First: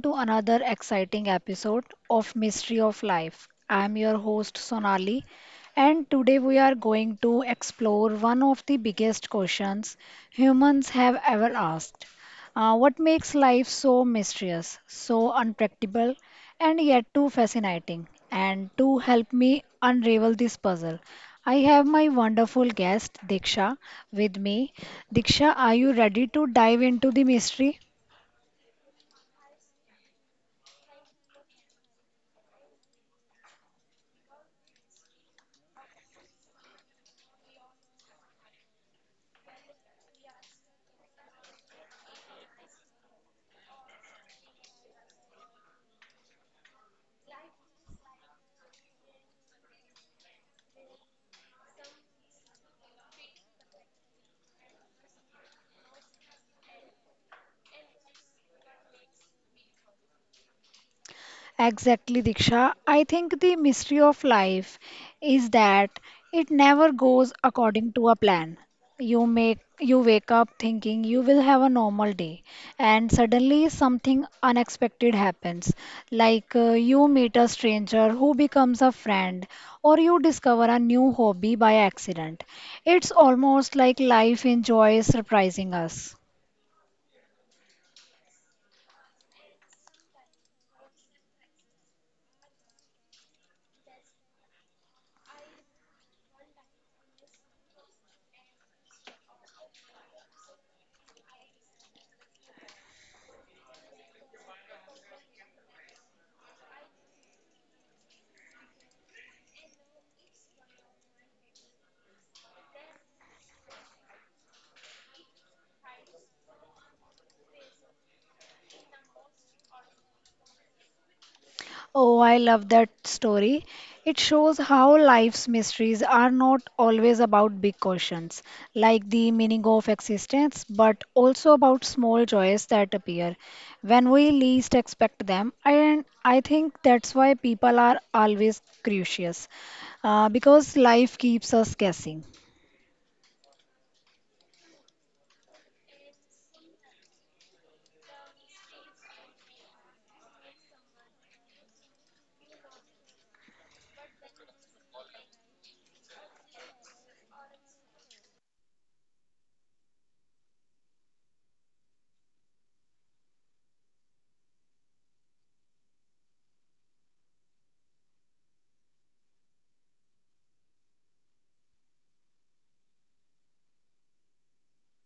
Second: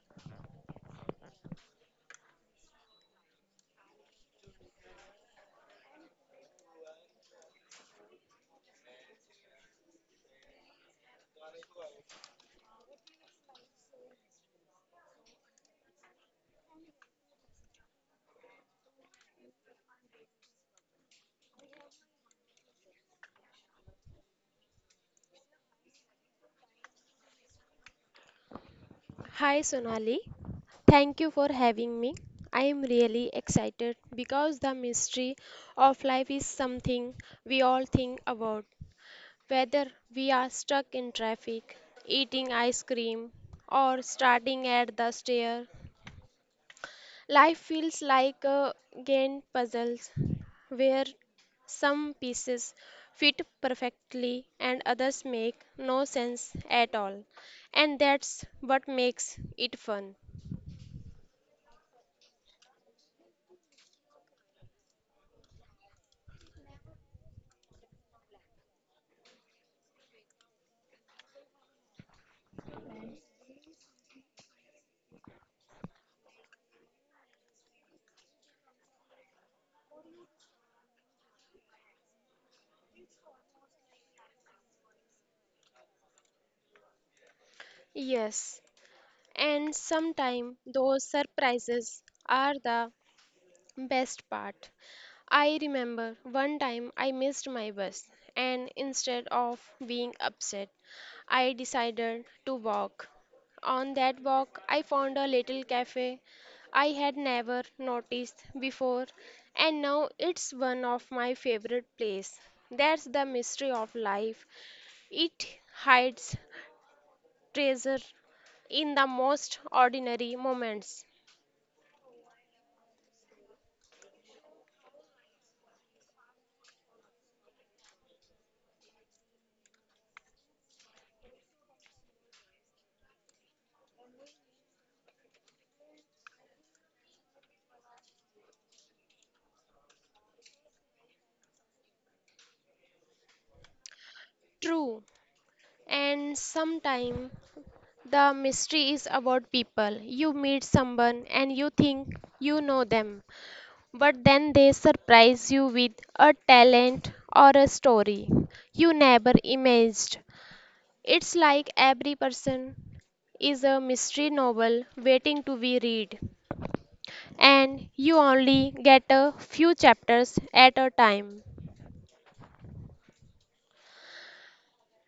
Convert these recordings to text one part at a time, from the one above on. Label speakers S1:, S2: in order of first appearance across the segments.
S1: to another exciting episode of Mystery of Life. I am your host Sonali, and today we are going to explore one of the biggest questions humans have ever asked. What makes life so mysterious, so unpredictable, and yet too fascinating? And to help me unravel this puzzle, I have my wonderful guest Diksha with me. Diksha, are you ready to dive into the mystery?
S2: Hi Sonali, thank you for having me. I am really excited because the mystery of life is something we all think about. Whether we are stuck in traffic, eating ice cream, or starting at the stair, life feels like a game puzzles where some pieces fit perfectly and others make no sense at all. And that's what makes it fun.
S1: Exactly, Diksha. I think the mystery of life is that it never goes according to a plan. You make you wake up thinking you will have a normal day, and suddenly something unexpected happens. Like you meet a stranger who becomes a friend, or you discover a new hobby by accident. It's almost like life enjoys surprising us.
S2: Yes, and sometimes those surprises are the best part. I remember one time I missed my bus, and instead of being upset, I decided to walk. On that walk, I found a little cafe I had never noticed before, and now it's one of my favorite places. That's the mystery of life. It hides treasure in the most ordinary moments.
S1: Oh, I love that story. It shows how life's mysteries are not always about big questions, like the meaning of existence, but also about small joys that appear when we least expect them. And I think that's why people are always curious, because life keeps us guessing.
S2: True, and sometimes the mystery is about people. You meet someone and you think you know them, but then they surprise you with a talent or a story you never imagined. It's like every person is a mystery novel waiting to be read, and you only get a few chapters at a time.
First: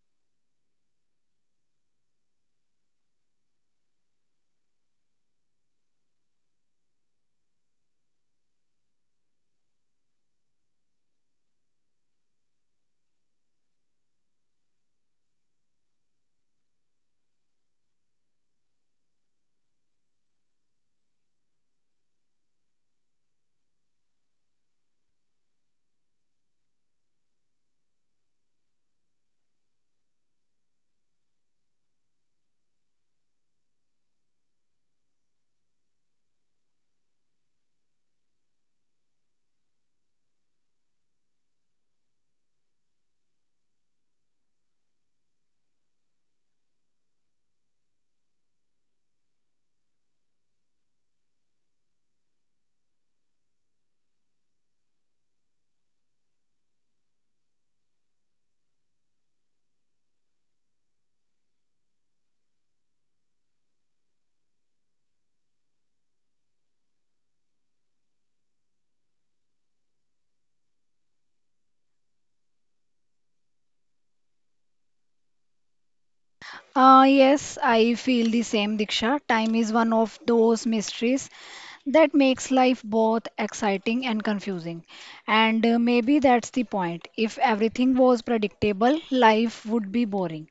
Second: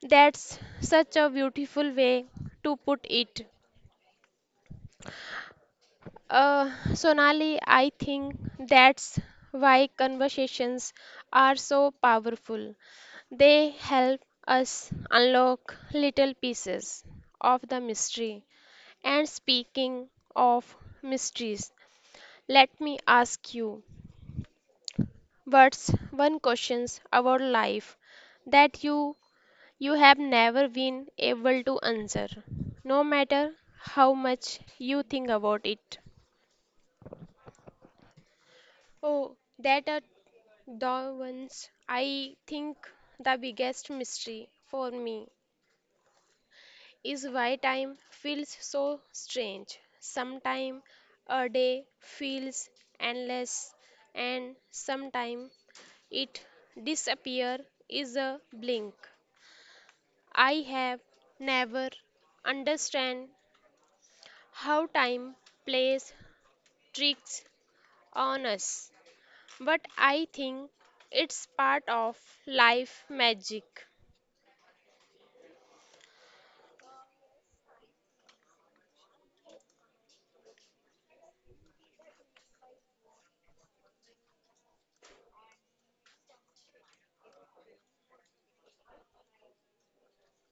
S2: That's such a beautiful way to put it. Sonali, I think that's why conversations are so powerful. They help us unlock little pieces of the mystery. And speaking of mysteries, let me ask you, what's one questions about life that you have never been able to answer, no matter how much you think about it? Oh, that a Darwin's, I think the biggest mystery for me is why time feels so strange. Sometime a day feels endless, and sometime it disappear is a blink. I have never understand how time plays tricks on us, but I think it's part of life magic.
S1: Yes, I feel the same, Diksha. Time is one of those mysteries that makes life both exciting and confusing. And maybe that's the point. If everything was predictable, life would be boring.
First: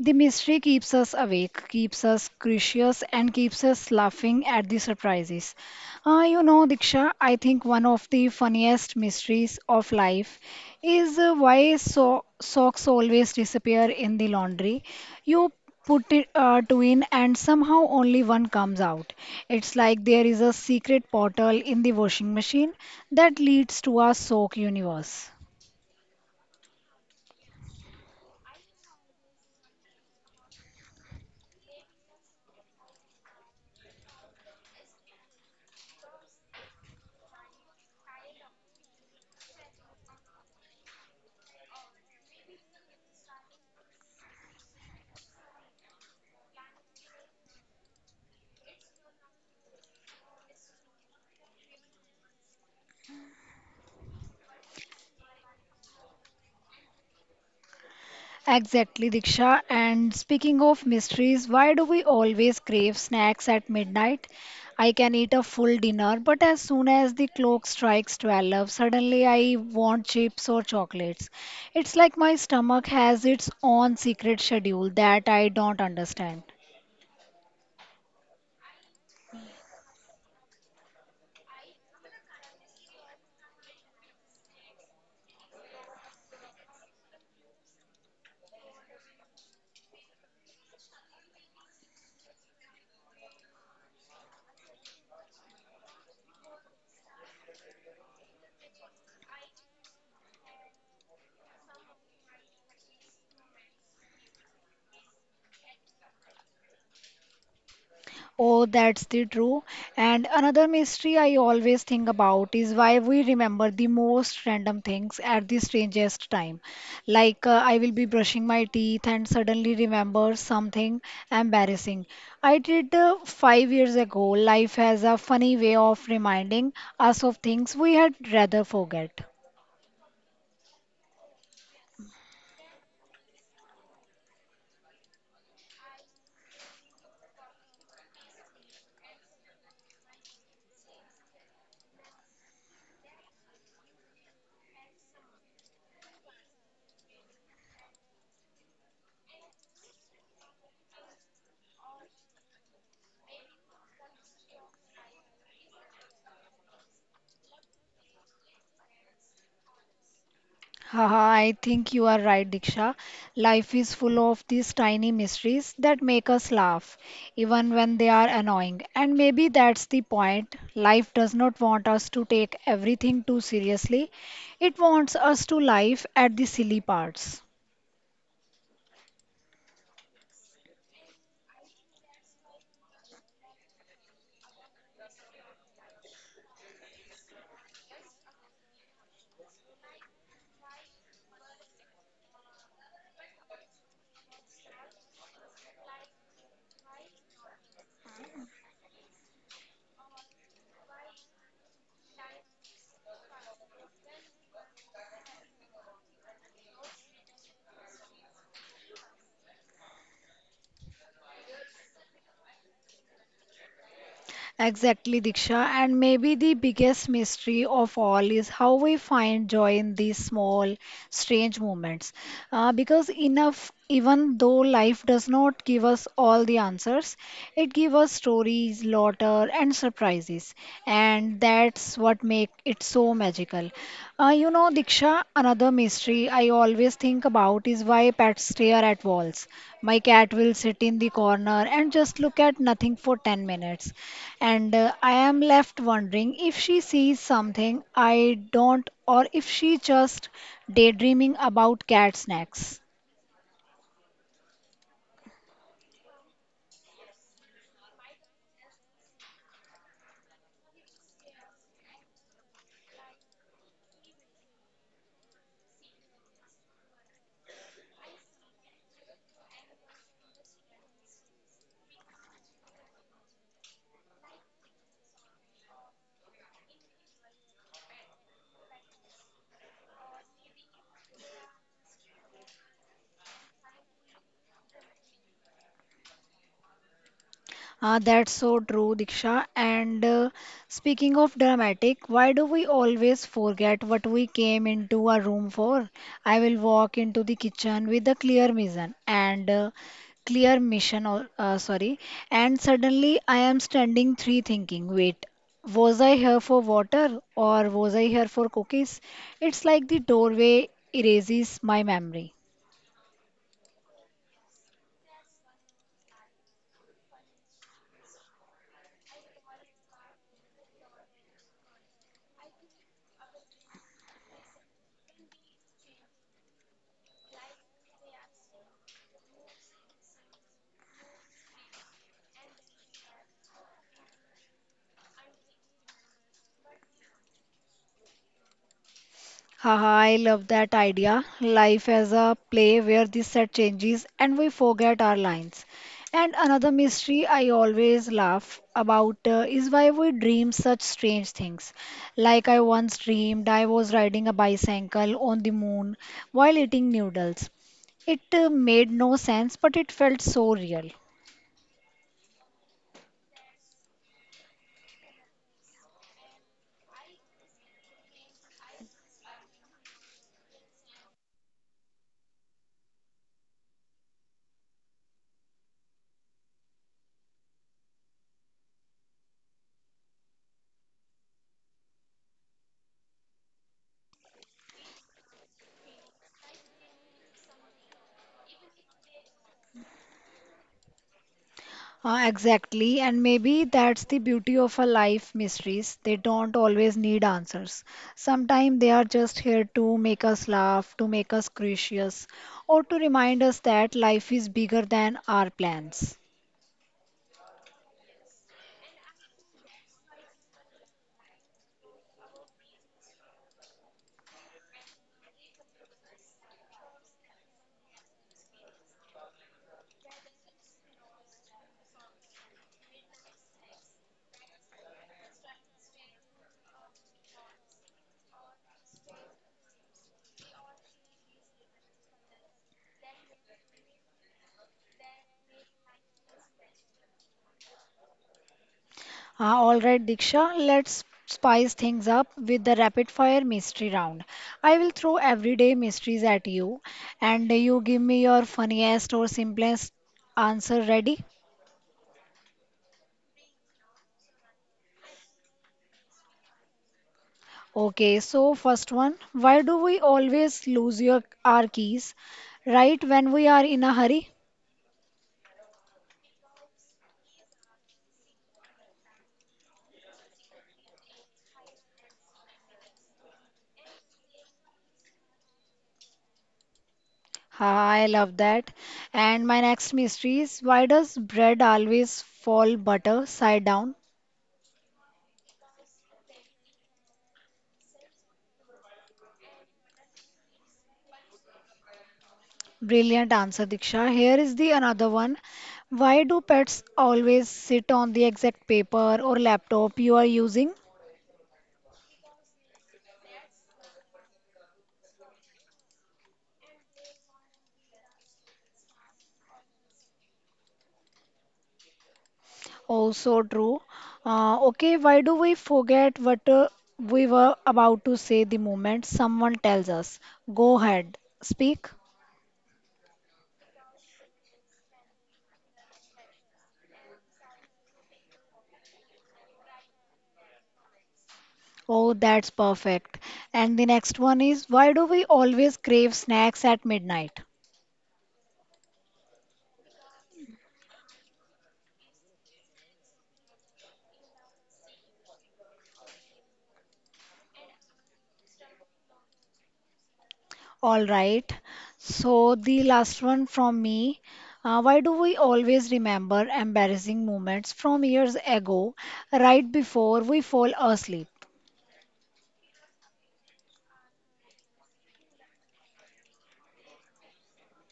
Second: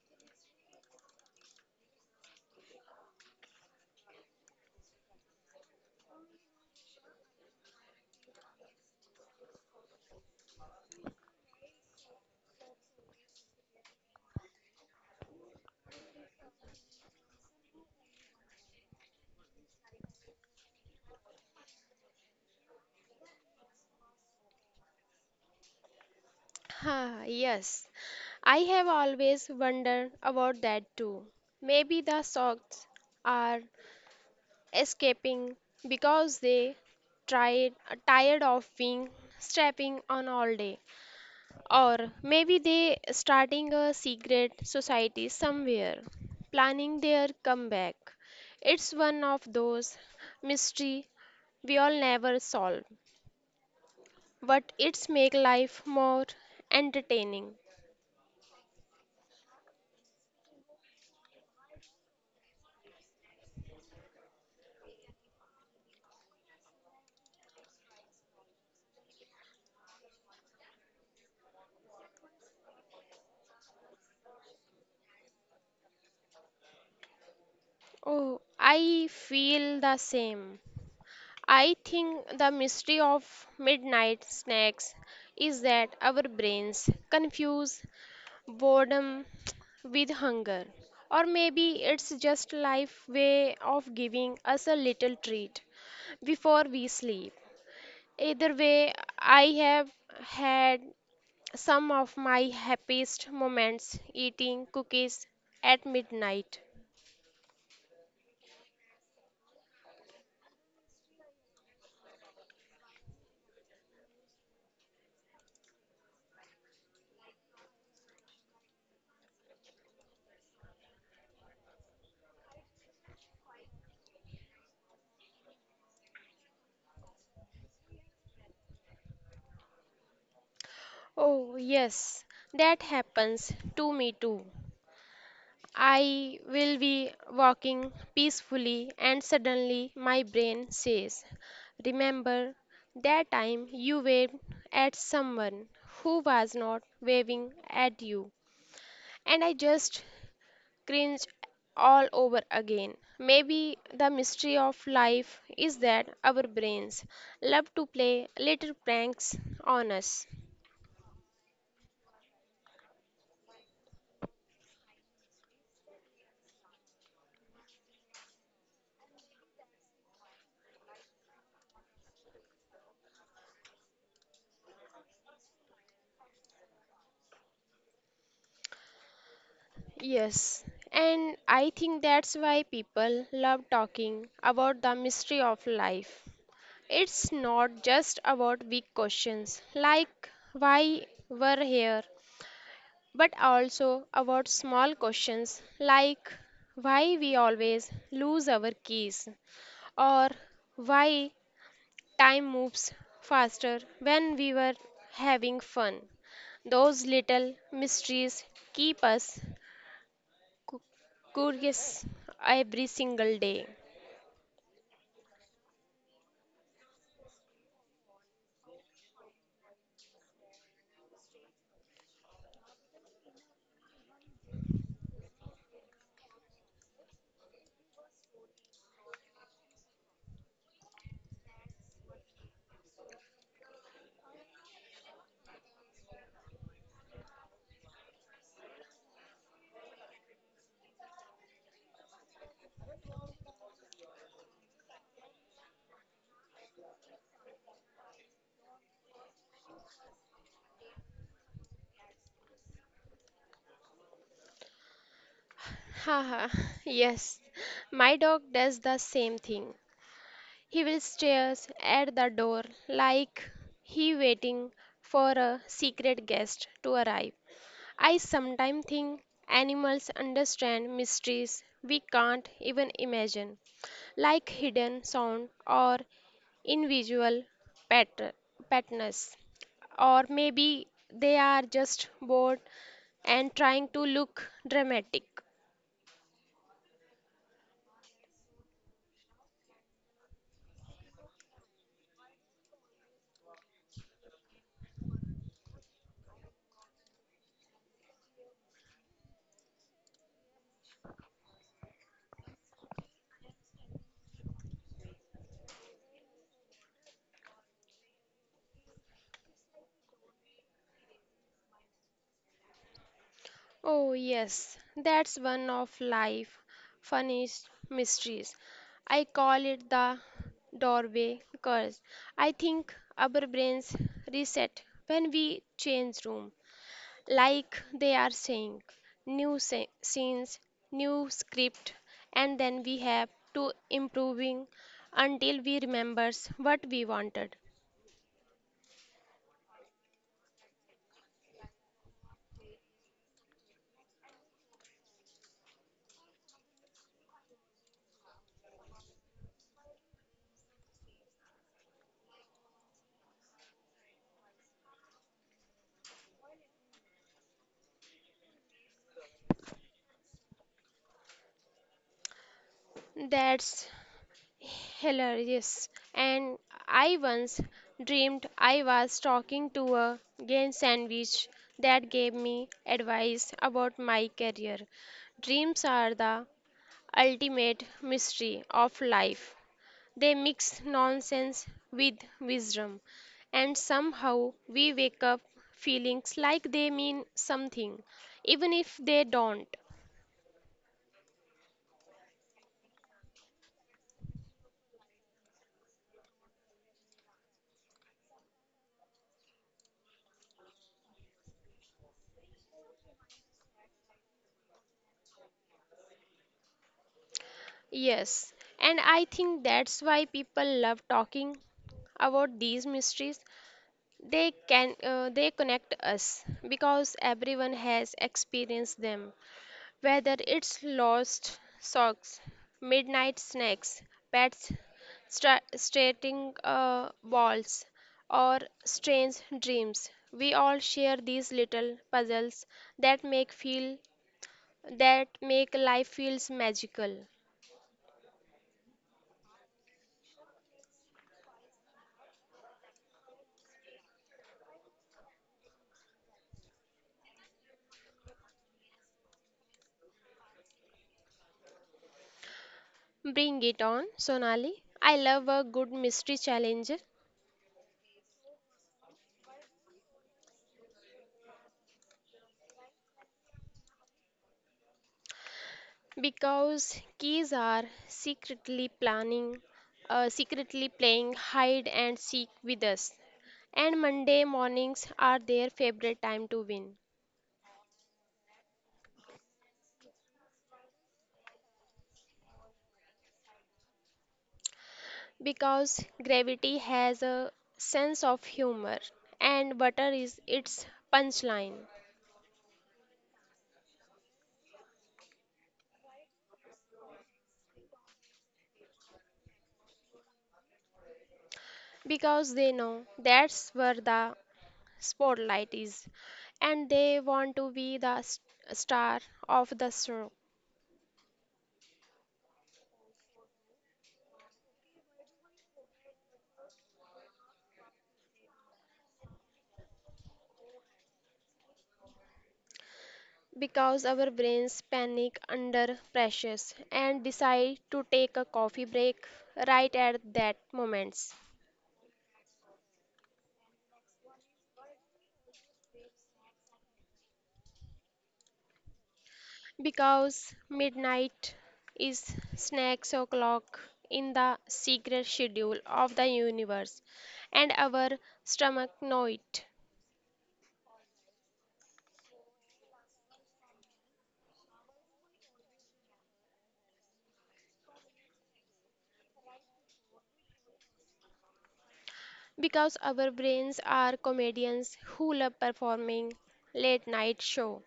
S1: The mystery keeps us awake, keeps us curious, and keeps us laughing at the surprises. You know, Diksha, I think one of the funniest mysteries of life is why so socks always disappear in the laundry you put it to in, and somehow only one comes out. It's like there is a secret portal in the washing machine that leads to our soak universe.
S2: Ah, yes, I have always wondered about that too. Maybe the socks are escaping because they tried tired of being strapping on all day, or maybe they starting a secret society somewhere, planning their comeback. It's one of those mystery we all never solve, but it's make life more entertaining.
S1: Exactly, Diksha. And speaking of mysteries, why do we always crave snacks at midnight? I can eat a full dinner, but as soon as the clock strikes 12, suddenly I want chips or chocolates. It's like my stomach has its own secret schedule that I don't understand.
S2: Oh, I feel the same. I think the mystery of midnight snacks is that our brains confuse boredom with hunger. Or maybe it's just life way of giving us a little treat before we sleep. Either way, I have had some of my happiest moments eating cookies at midnight.
S1: Oh, that's the true. And another mystery I always think about is why we remember the most random things at the strangest time. Like I will be brushing my teeth and suddenly remember something embarrassing. I did 5 years ago. Life has a funny way of reminding us of things we had rather forget.
S2: Oh, yes, that happens to me too. I will be walking peacefully, and suddenly my brain says, remember that time you waved at someone who was not waving at you. And I just cringe all over again. Maybe the mystery of life is that our brains love to play little pranks on us.
S1: Haha, I think you are right, Diksha. Life is full of these tiny mysteries that make us laugh, even when they are annoying. And maybe that's the point. Life does not want us to take everything too seriously, it wants us to laugh at the silly parts.
S2: Yes, and I think that's why people love talking about the mystery of life. It's not just about big questions like why we're here, but also about small questions like why we always lose our keys or why time moves faster when we were having fun. Those little mysteries keep us Cu- curious every single day.
S1: Exactly, Diksha. And maybe the biggest mystery of all is how we find joy in these small, strange moments. Because enough, even though life does not give us all the answers, it gives us stories, laughter, and surprises. And that's what makes it so magical. You know, Diksha, another mystery I always think about is why pets stare at walls. My cat will sit in the corner and just look at nothing for 10 minutes and I am left wondering if she sees something I don't or if she just daydreaming about cat snacks.
S2: Haha, yes, my dog does the same thing. He will stare at the door like he waiting for a secret guest to arrive. I sometimes think animals understand mysteries we can't even imagine, like hidden sound or invisible pat- patterns. Or maybe they are just bored and trying to look dramatic.
S1: That's so true, Diksha. And speaking of dramatic, why do we always forget what we came into a room for? I will walk into the kitchen with a clear mission and clear mission, or sorry, and suddenly I am standing three thinking, wait, was I here for water or was I here for cookies? It's like the doorway erases my memory.
S2: Oh, yes, that's one of life's funniest mysteries. I call it the doorway curse. I think our brains reset when we change room, like they are saying new scenes, new script, and then we have to improving until we remembers what we wanted.
S1: Haha, I love that idea. Life as a play where the set changes and we forget our lines. And another mystery I always laugh about is why we dream such strange things. Like I once dreamed I was riding a bicycle on the moon while eating noodles. It made no sense, but it felt so real.
S2: That's hilarious. And I once dreamed I was talking to a game sandwich that gave me advice about my career. Dreams are the ultimate mystery of life. They mix nonsense with wisdom, and somehow we wake up feelings like they mean something, even if they don't.
S1: Exactly, and maybe that's the beauty of a life mysteries. They don't always need answers. Sometimes they are just here to make us laugh, to make us curious, or to remind us that life is bigger than our plans.
S2: Yes, and I think that's why people love talking about these mysteries they can they connect us, because everyone has experienced them, whether it's lost socks, midnight snacks, pets stating balls, or strange dreams. We all share these little puzzles that make life feels magical.
S1: All right, Diksha, let's spice things up with the rapid fire mystery round. I will throw everyday mysteries at you, and you give me your funniest or simplest answer. Ready?
S2: Bring it on, Sonali, I love a good mystery challenge.
S1: Okay, so first one, why do we always lose your our keys right when we are in a hurry?
S2: Because keys are secretly planning, secretly playing hide and seek with us. And Monday mornings are their favorite time to win.
S1: Ha, I love that. And my next mystery is why does bread always fall butter side down?
S2: Because gravity has a sense of humor and butter is its punchline.
S1: Brilliant answer, Diksha. Here is the another one. Why do pets always sit on the exact paper or laptop you are using?
S2: Because they know that's where the spotlight is and they want to be the star of the show.
S1: Also true. Okay, why do we forget what we were about to say the moment someone tells us, go ahead, speak?
S2: Because our brains panic under pressures and decide to take a coffee break right at that moment.
S1: Oh, that's perfect. And the next one is, why do we always crave snacks at midnight?
S2: Because midnight is snacks o'clock in the secret schedule of the universe and our stomach know it.
S1: All right. So the last one from me. Why do we always remember embarrassing moments from years ago, right before we fall asleep?
S2: Because our brains are comedians who love performing late night show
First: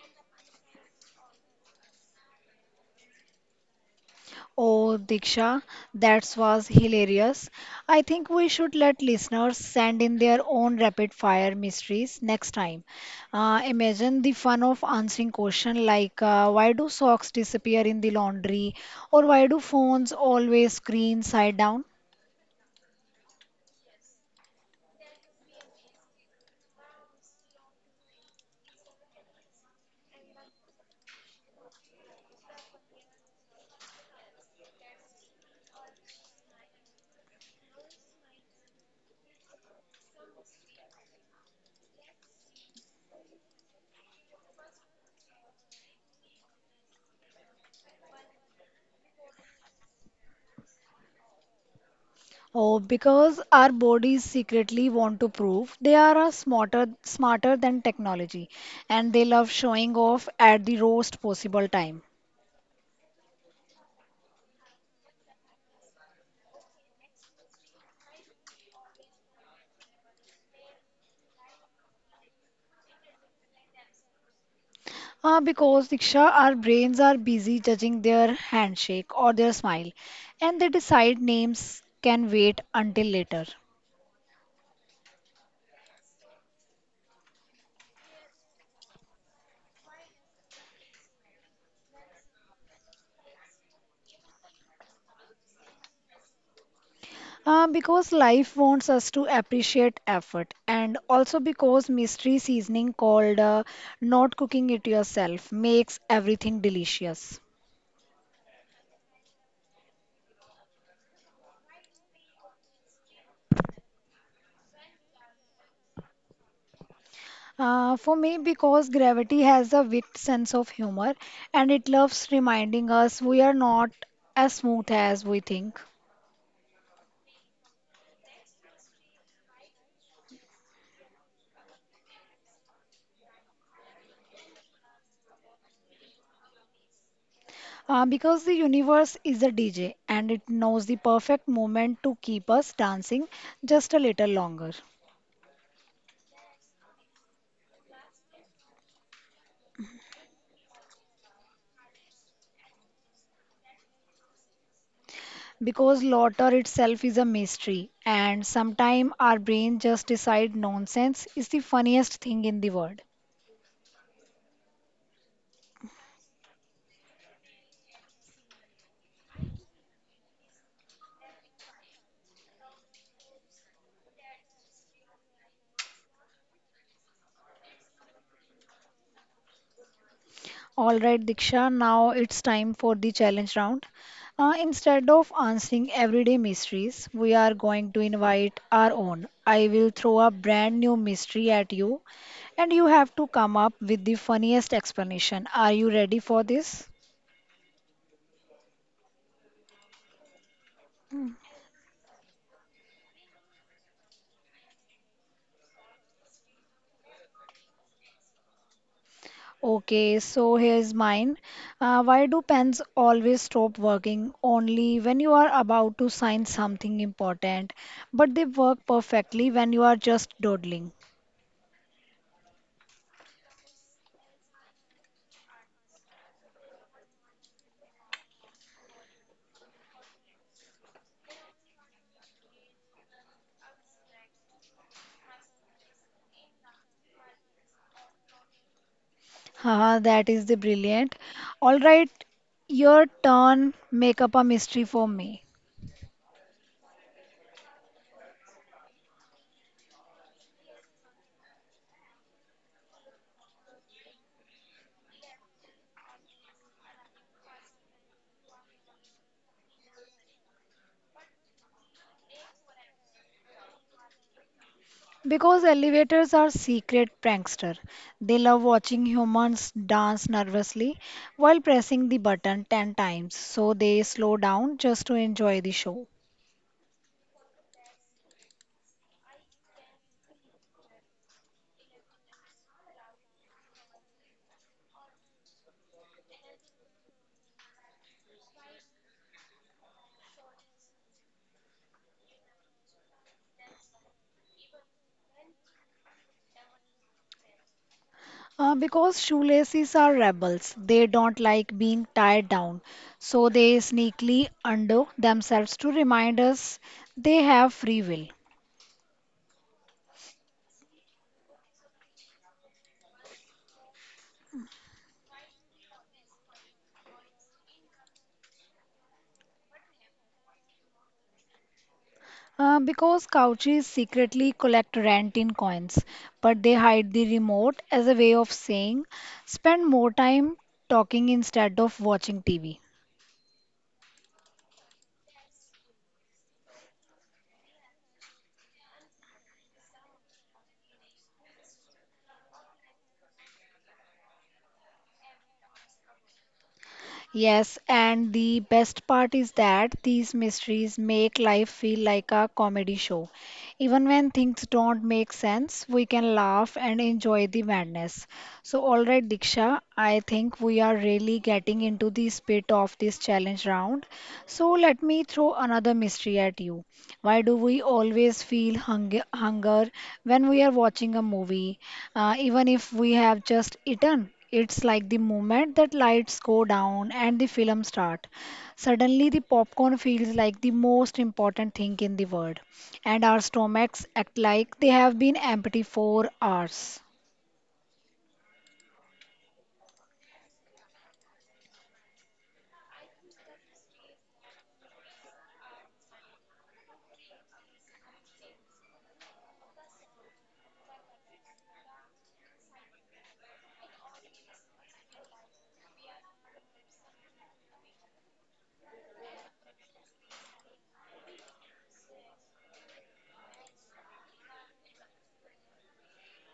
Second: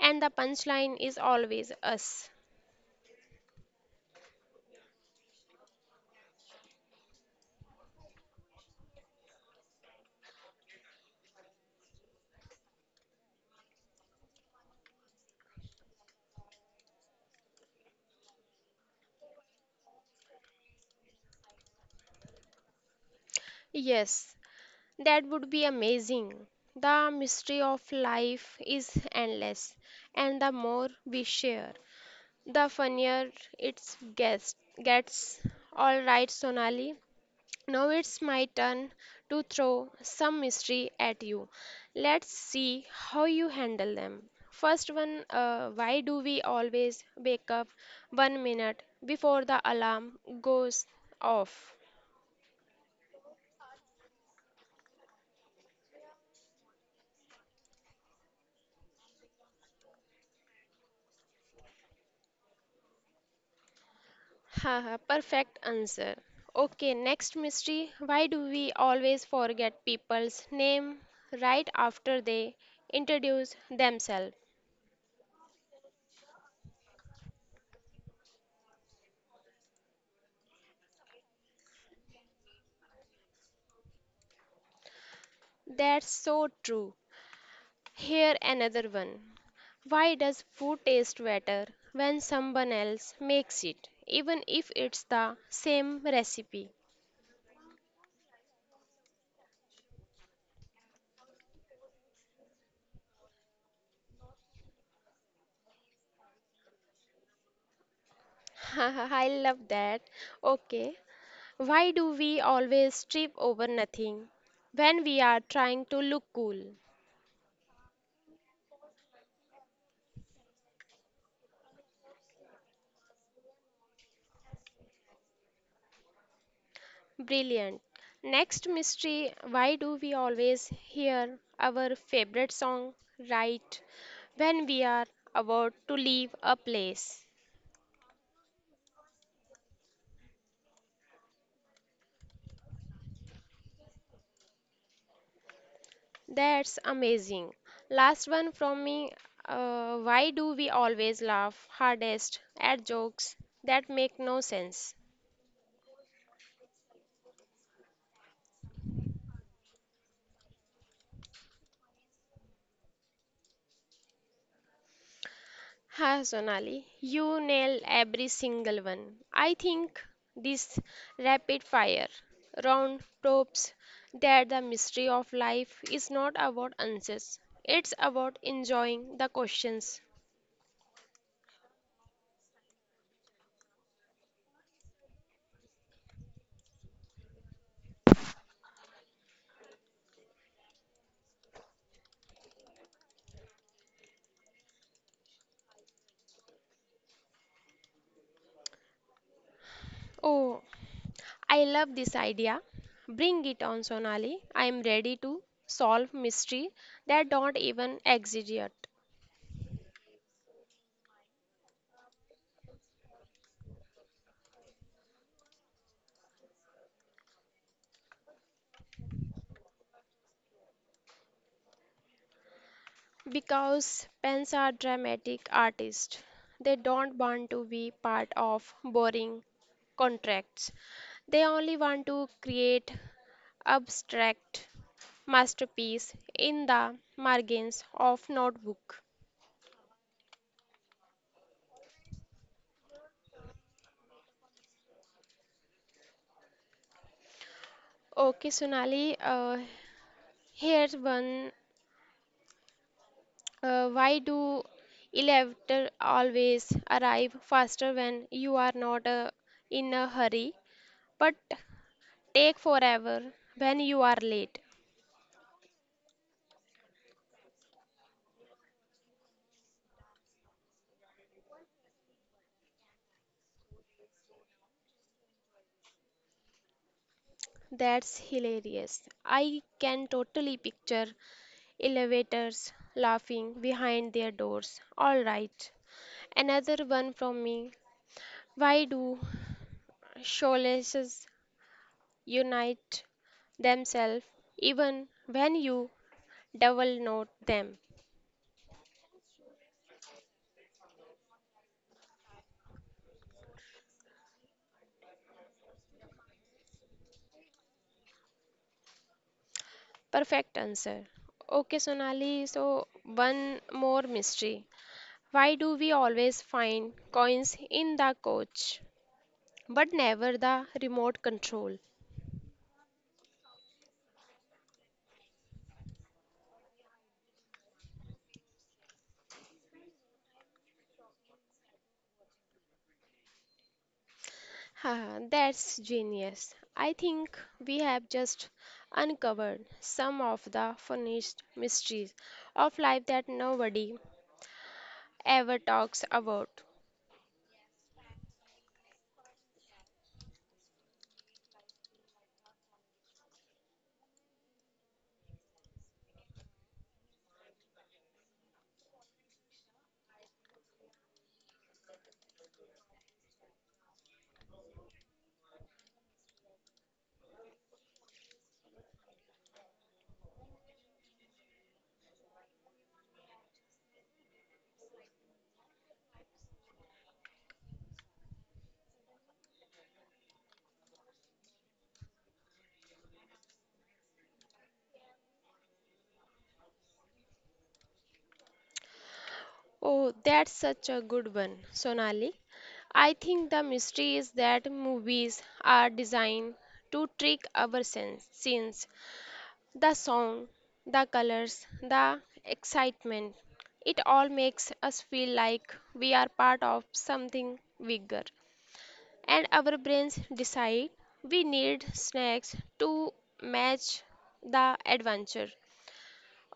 S2: and the punchline is always us.
S1: Oh, Diksha, that was hilarious. I think we should let listeners send in their own rapid fire mysteries next time. Imagine the fun of answering questions like why do socks disappear in the laundry or why do phones always screen side down?
S2: Yes, that would be amazing. The mystery of life is endless, and the more we share, the funnier it gets. gets. All right, Sonali. Now it's my turn to throw some mystery at you. Let's see how you handle them. First one, why do we always wake up 1 minute before the alarm goes off?
S1: Oh, because our bodies secretly want to prove they are smarter than technology and they love showing off at the worst possible time.
S2: Haha, perfect answer. Okay, next mystery. Why do we always forget people's name right after they introduce themselves?
S1: Because Diksha, our brains are busy judging their handshake or their smile, and they decide names can wait until later.
S2: That's so true. Here another one. Why does food taste better when someone else makes it, even if it's the same recipe?
S1: Because life wants us to appreciate effort, and also because mystery seasoning called not cooking it yourself makes everything delicious.
S2: I love that. Okay, why do we always trip over nothing when we are trying to look cool?
S1: For me, because gravity has a wicked sense of humor and it loves reminding us we are not as smooth as we think.
S2: Brilliant. Next mystery, why do we always hear our favorite song right when we are about to leave a place?
S1: Because the universe is a DJ and it knows the perfect moment to keep us dancing just a little longer.
S2: That's amazing. Last one from me, why do we always laugh hardest at jokes that make no sense?
S1: Because laughter itself is a mystery, and sometimes our brain just decide nonsense is the funniest thing in the world.
S2: Ha, Sonali, you nail every single one. I think this rapid fire round probes that the mystery of life is not about answers. It's about enjoying the questions.
S1: All right, Diksha, now it's time for the challenge round. Instead of answering everyday mysteries, we are going to invite our own. I will throw a brand new mystery at you, and you have to come up with the funniest explanation. Are you ready for this?
S2: Oh, I love this idea. Bring it on, Sonali. I am ready to solve mystery that don't even exist yet.
S1: Okay, so here's mine. Why do pens always stop working only when you are about to sign something important, but they work perfectly when you are just dawdling?
S2: Because pens are dramatic artists. They don't want to be part of boring contracts. They only want to create abstract masterpiece in the margins of notebook.
S1: Haha, that is the brilliant. All right, your turn. Make up a mystery for me.
S2: Okay, Sonali, here's one. Why do elevator always arrive faster when you are not in a hurry, but take forever when you are late?
S1: Because elevators are secret prankster. They love watching humans dance nervously while pressing the button 10 times, so they slow down just to enjoy the show.
S2: That's hilarious. I can totally picture elevators laughing behind their doors. All right. Another one from me. Why do shoelaces unite themselves even when you double knot them?
S1: Because shoelaces are rebels, they don't like being tied down, so they sneakily undo themselves to remind us they have free will.
S2: Perfect answer. Okay, Sonali, so one more mystery. Why do we always find coins in the coach but never the remote control?
S1: Because couches secretly collect rent in coins, but they hide the remote as a way of saying, spend more time talking instead of watching TV.
S2: Ha, that's genius. I think we have just uncovered some of the funniest mysteries of life that nobody ever talks about.
S1: Yes, and the best part is that these mysteries make life feel like a comedy show. Even when things don't make sense, we can laugh and enjoy the madness. So, all right, Diksha, I think we are really getting into the spirit of this challenge round. So, let me throw another mystery at you. Why do we always feel hung hunger when we are watching a movie? Even if we have just eaten, it's like the moment that lights go down and the film start. Suddenly, the popcorn feels like the most important thing in the world, and our stomachs act like they have been empty for hours.
S2: Oh, that's such a good one, Sonali. I think the mystery is that movies are designed to trick our sense. The sound, the colors, the excitement. It all makes us feel like we are part of something bigger, and our brains decide we need snacks to match the adventure.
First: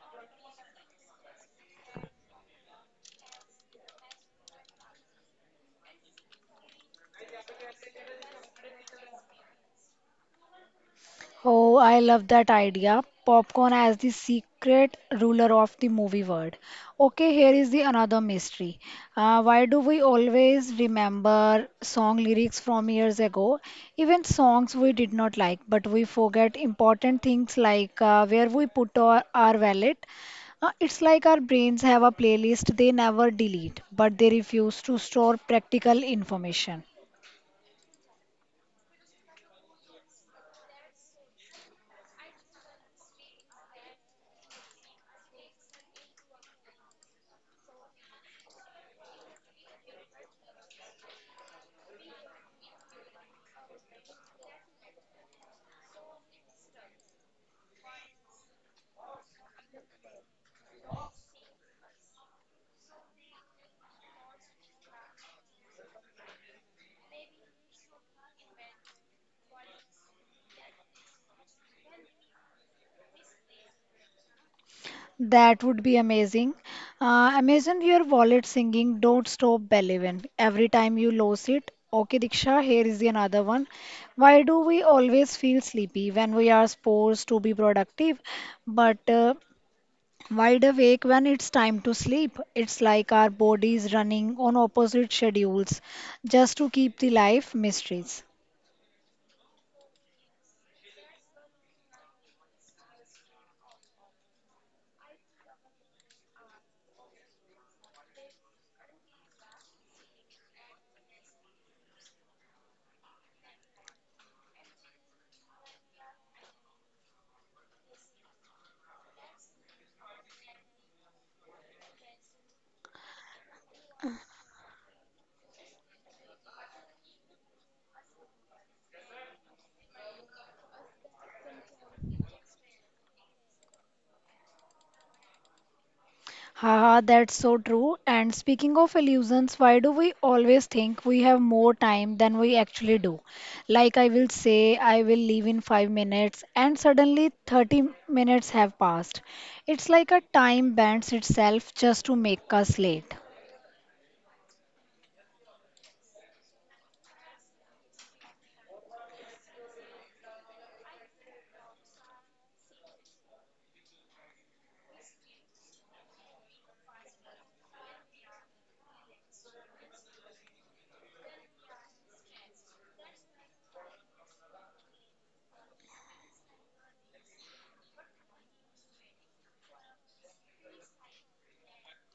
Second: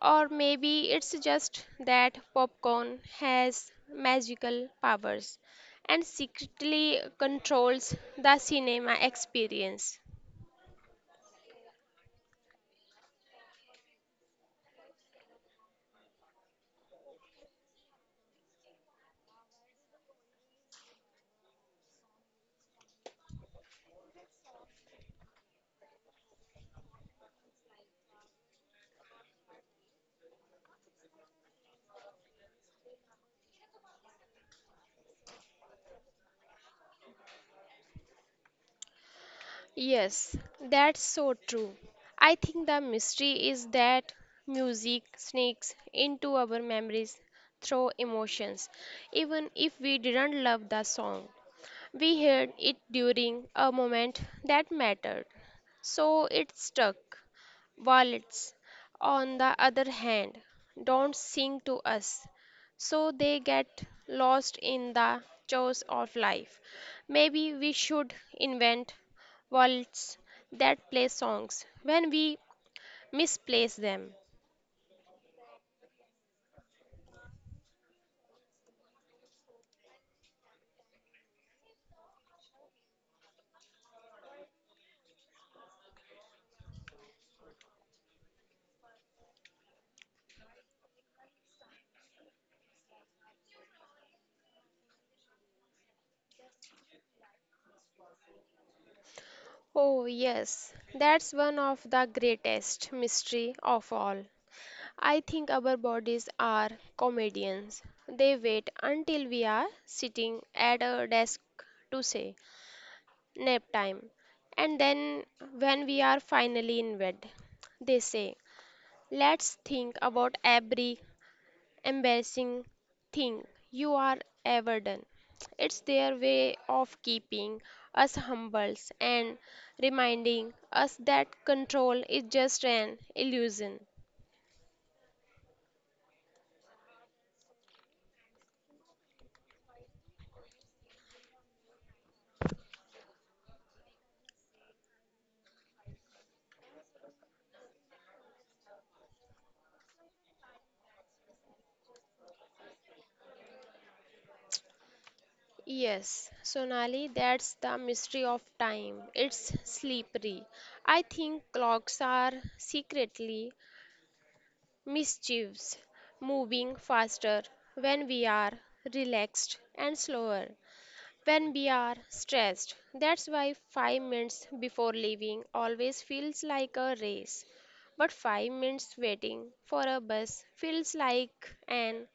S2: Or maybe it's just that popcorn has magical powers and secretly controls the cinema experience.
S1: Oh, I love that idea. Popcorn as the secret ruler of the movie world. Okay, here is the another mystery. Why do we always remember song lyrics from years ago, even songs we did not like, but we forget important things like where we put our wallet? It's like our brains have a playlist they never delete, but they refuse to store practical information.
S2: Yes, that's so true. I think the mystery is that music sneaks into our memories through emotions, even if we didn't love the song. We heard it during a moment that mattered, so it stuck. Wallets, on the other hand, don't sing to us, so they get lost in the chores of life. Maybe we should invent wallets that play songs when we misplace them.
S1: That would be amazing. Imagine your wallet singing Don't Stop believing. Every time you lose it. Okay, Diksha, here is the another one. Why do we always feel sleepy when we are supposed to be productive, but wide awake when it's time to sleep? It's like our bodies running on opposite schedules just to keep the life mysteries.
S2: Oh, yes, that's one of the greatest mystery of all. I think our bodies are comedians. They wait until we are sitting at a desk to say nap time. And then when we are finally in bed, they say, let's think about every embarrassing thing you are ever done. It's their way of keeping us humble and reminding us that control is just an illusion.
S1: Haha, that's so true. And speaking of illusions, why do we always think we have more time than we actually do? Like, I will say, I will leave in 5 minutes, and suddenly 30 minutes have passed. It's like a time bends itself just to make us late.
S2: Yes, Sonali, that's the mystery of time. It's slippery. I think clocks are secretly mischievous, moving faster when we are relaxed and slower when we are stressed. That's why 5 minutes before leaving always feels like a race, but 5 minutes waiting for a bus feels like an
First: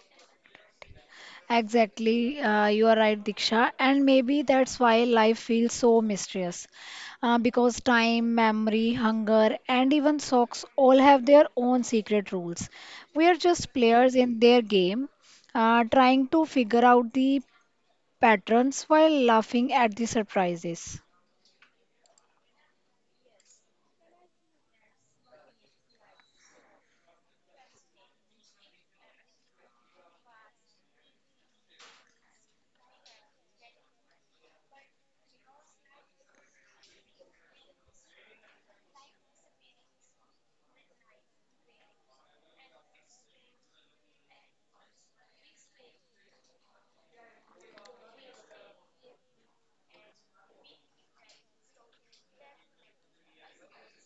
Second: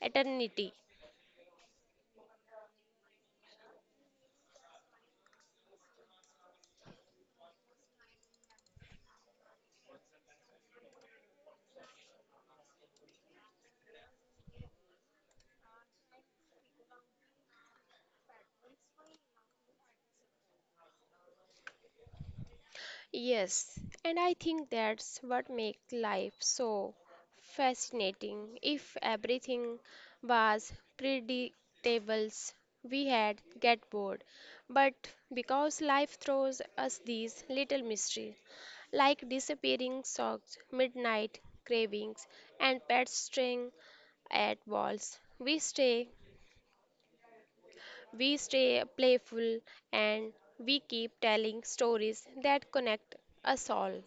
S2: eternity.
S1: Exactly, you are right, Diksha. And maybe that's why life feels so mysterious. Because time, memory, hunger, and even socks all have their own secret rules. We are just players in their game, trying to figure out the patterns while laughing at the surprises.
S2: Yes, and I think that's what makes life so fascinating. If everything was predictable, we had get bored. But because life throws us these little mysteries, like disappearing socks, midnight cravings, and pets straying at walls, we stay playful, and we keep telling stories that connect us all.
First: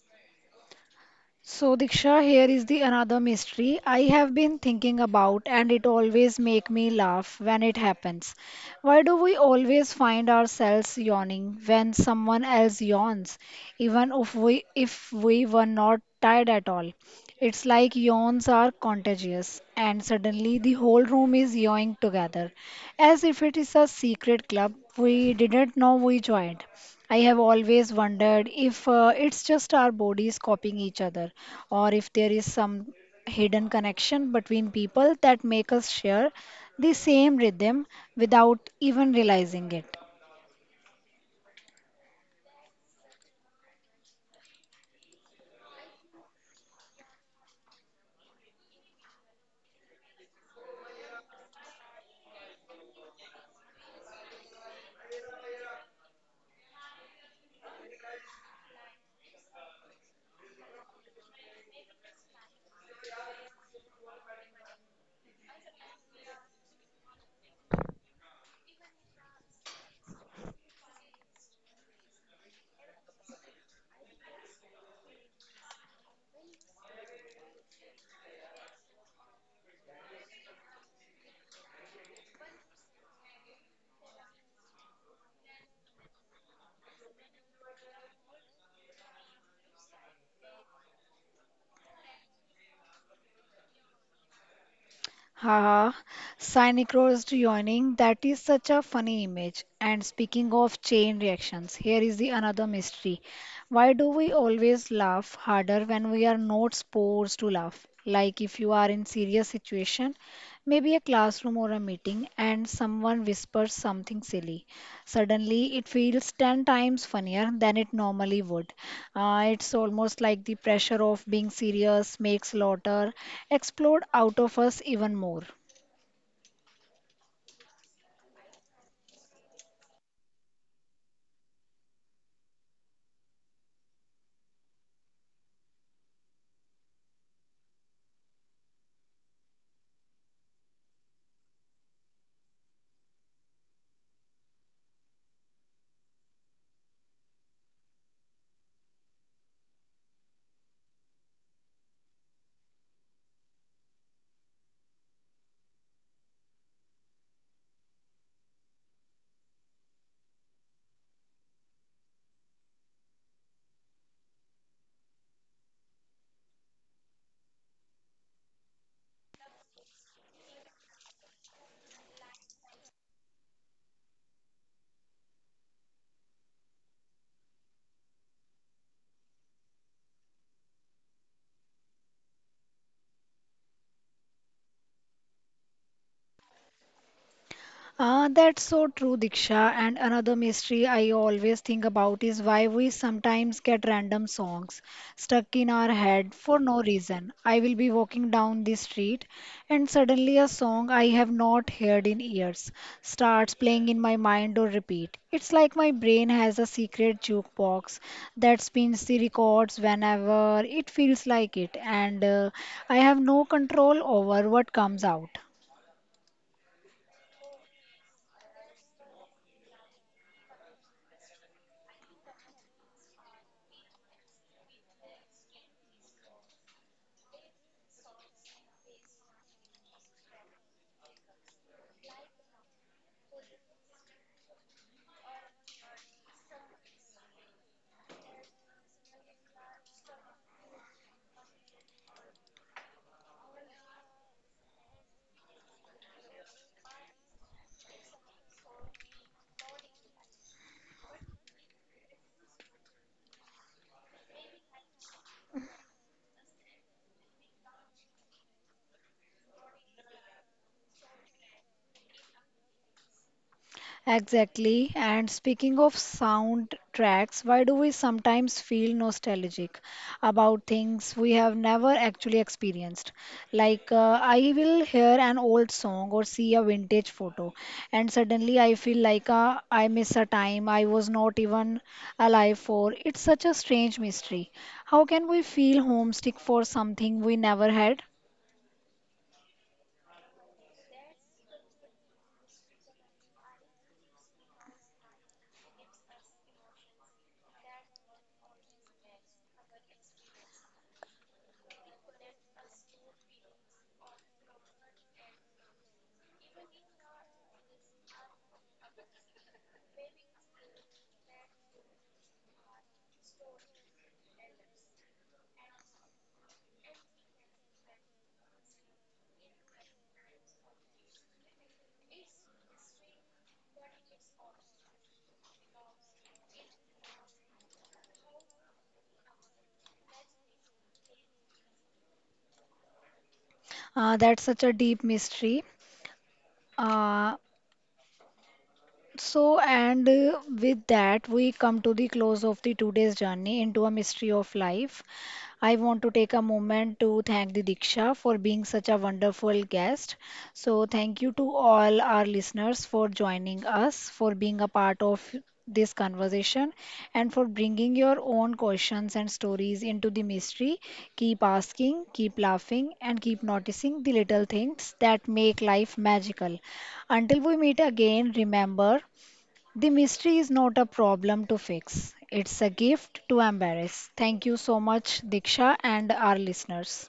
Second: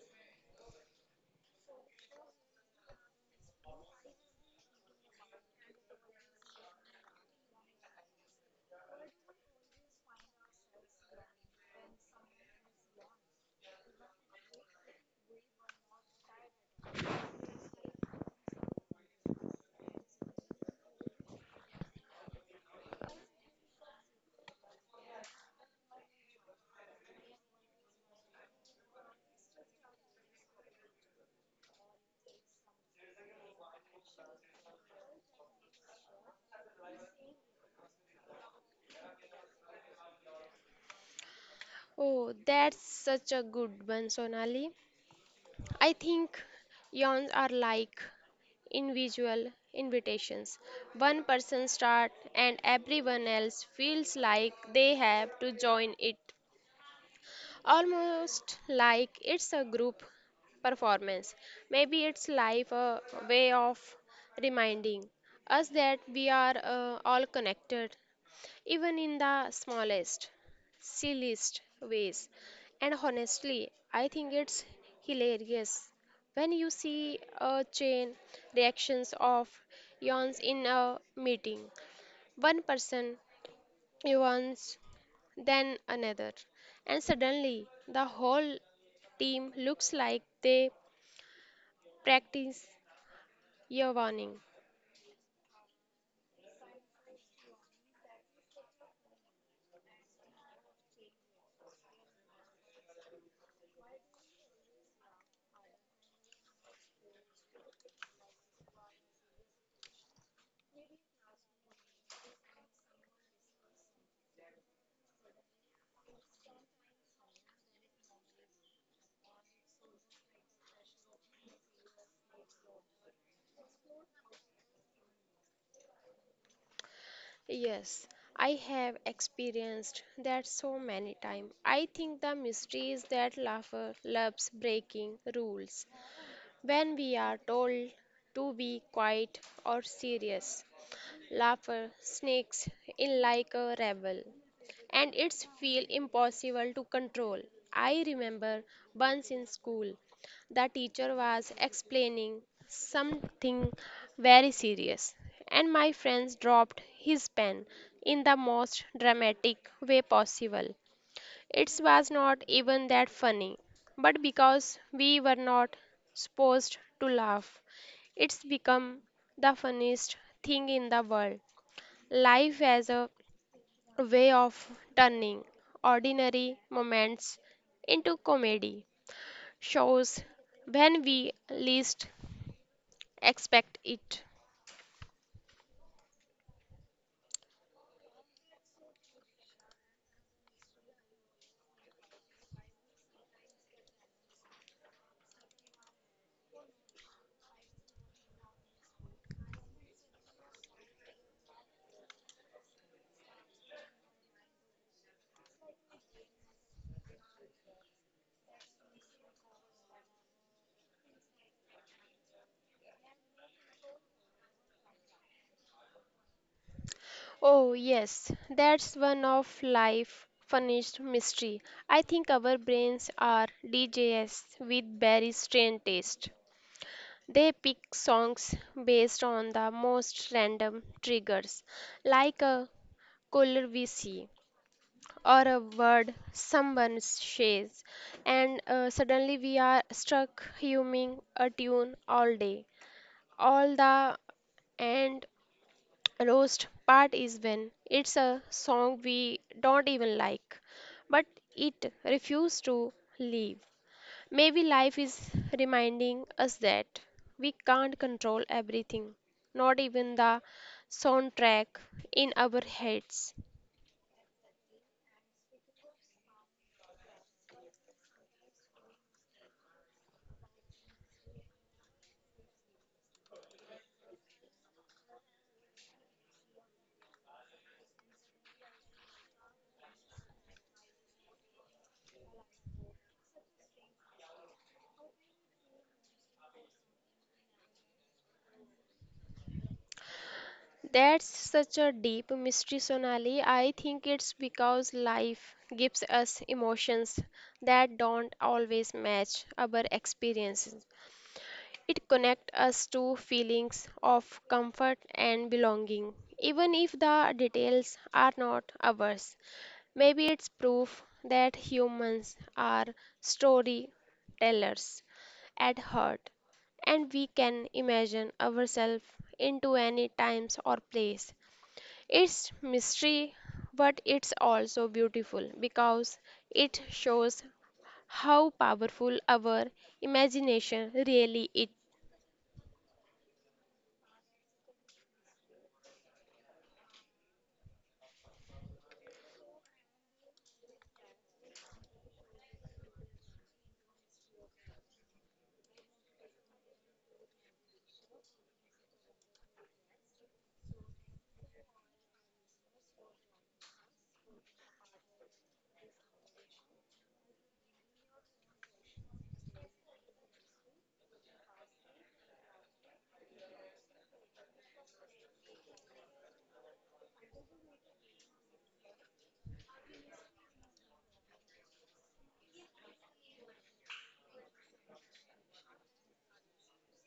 S1: So, Diksha, here is the another mystery I have been thinking about, and it always make me laugh when it happens. Why do we always find ourselves yawning when someone else yawns, even if we were not tired at all? It's like yawns are contagious, and suddenly the whole room is yawning together, as if it is a secret club we didn't know we joined. I have always wondered if it's just our bodies copying each other, or if there is some hidden connection between people that make us share the same rhythm without even realizing it.
S2: Oh, that's such a good one, Sonali. I think yawns are like individual invitations. One person starts and everyone else feels like they have to join it. Almost like it's a group performance. Maybe it's life a way of reminding us that we are all connected even in the smallest, silliest ways. And honestly, I think it's hilarious when you see a chain reactions of yawns in a meeting. One person yawns, then another, and suddenly the whole team looks like they practice yawning.
S1: Haha, synchronized yawning, that is such a funny image. And speaking of chain reactions, here is the another mystery. Why do we always laugh harder when we are not supposed to laugh? Like if you are in serious situation Maybe a classroom or a meeting, and someone whispers something silly. Suddenly, it feels 10 times funnier than it normally would. It's almost like the pressure of being serious makes laughter explode out of us even more.
S2: Yes, I have experienced that so many times. I think the mystery is that laughter loves breaking rules. When we are told to be quiet or serious, laughter sneaks in like a rebel and it's feel impossible to control. I remember once in school, the teacher was explaining something very serious, and my friend dropped his pen in the most dramatic way possible. It was not even that funny, but because we were not supposed to laugh, it's become the funniest thing in the world. Life as a way of turning ordinary moments into comedy shows when we least expect it.
S1: Ah, that's so true, Diksha. And another mystery I always think about is why we sometimes get random songs stuck in our head for no reason. I will be walking down the street and suddenly a song I have not heard in years starts playing in my mind or repeat. It's like my brain has a secret jukebox that spins the records whenever it feels like it, and I have no control over what comes out.
S2: Oh, yes, that's one of life funniest mystery. I think our brains are DJs with very strange taste. They pick songs based on the most random triggers, like a color we see, or a word someone shares, and suddenly we are stuck humming a tune all day. All the and roast part is when it's a song we don't even like, but it refuses to leave. Maybe life is reminding us that we can't control everything, not even the soundtrack in our heads.
S1: Exactly. And speaking of soundtracks, why do we sometimes feel nostalgic about things we have never actually experienced? Like, I will hear an old song or see a vintage photo, and suddenly I feel like I miss a time I was not even alive for. It's such a strange mystery. How can we feel homesick for something we never had?
S2: That's such a deep mystery, Sonali. I think it's because life gives us emotions that don't always match our experiences. It connects us to feelings of comfort and belonging, even if the details are not ours. Maybe it's proof that humans are storytellers at heart, and we can imagine ourselves into any times or place. It's mystery, but it's also beautiful because it shows how powerful our imagination really is.
S1: That's such a deep mystery. Uh, So, and with that, we come to the close of the today's journey into a mystery of life. I want to take a moment to thank the Diksha for being such a wonderful guest. So, thank you to all our listeners for joining us, for being a part of this conversation, and for bringing your own questions and stories into the mystery. Keep asking, keep laughing, and keep noticing the little things that make life magical. Until we meet again, remember. The mystery is not a problem to fix, it's a gift to embrace. Thank you so much, Diksha, and our listeners.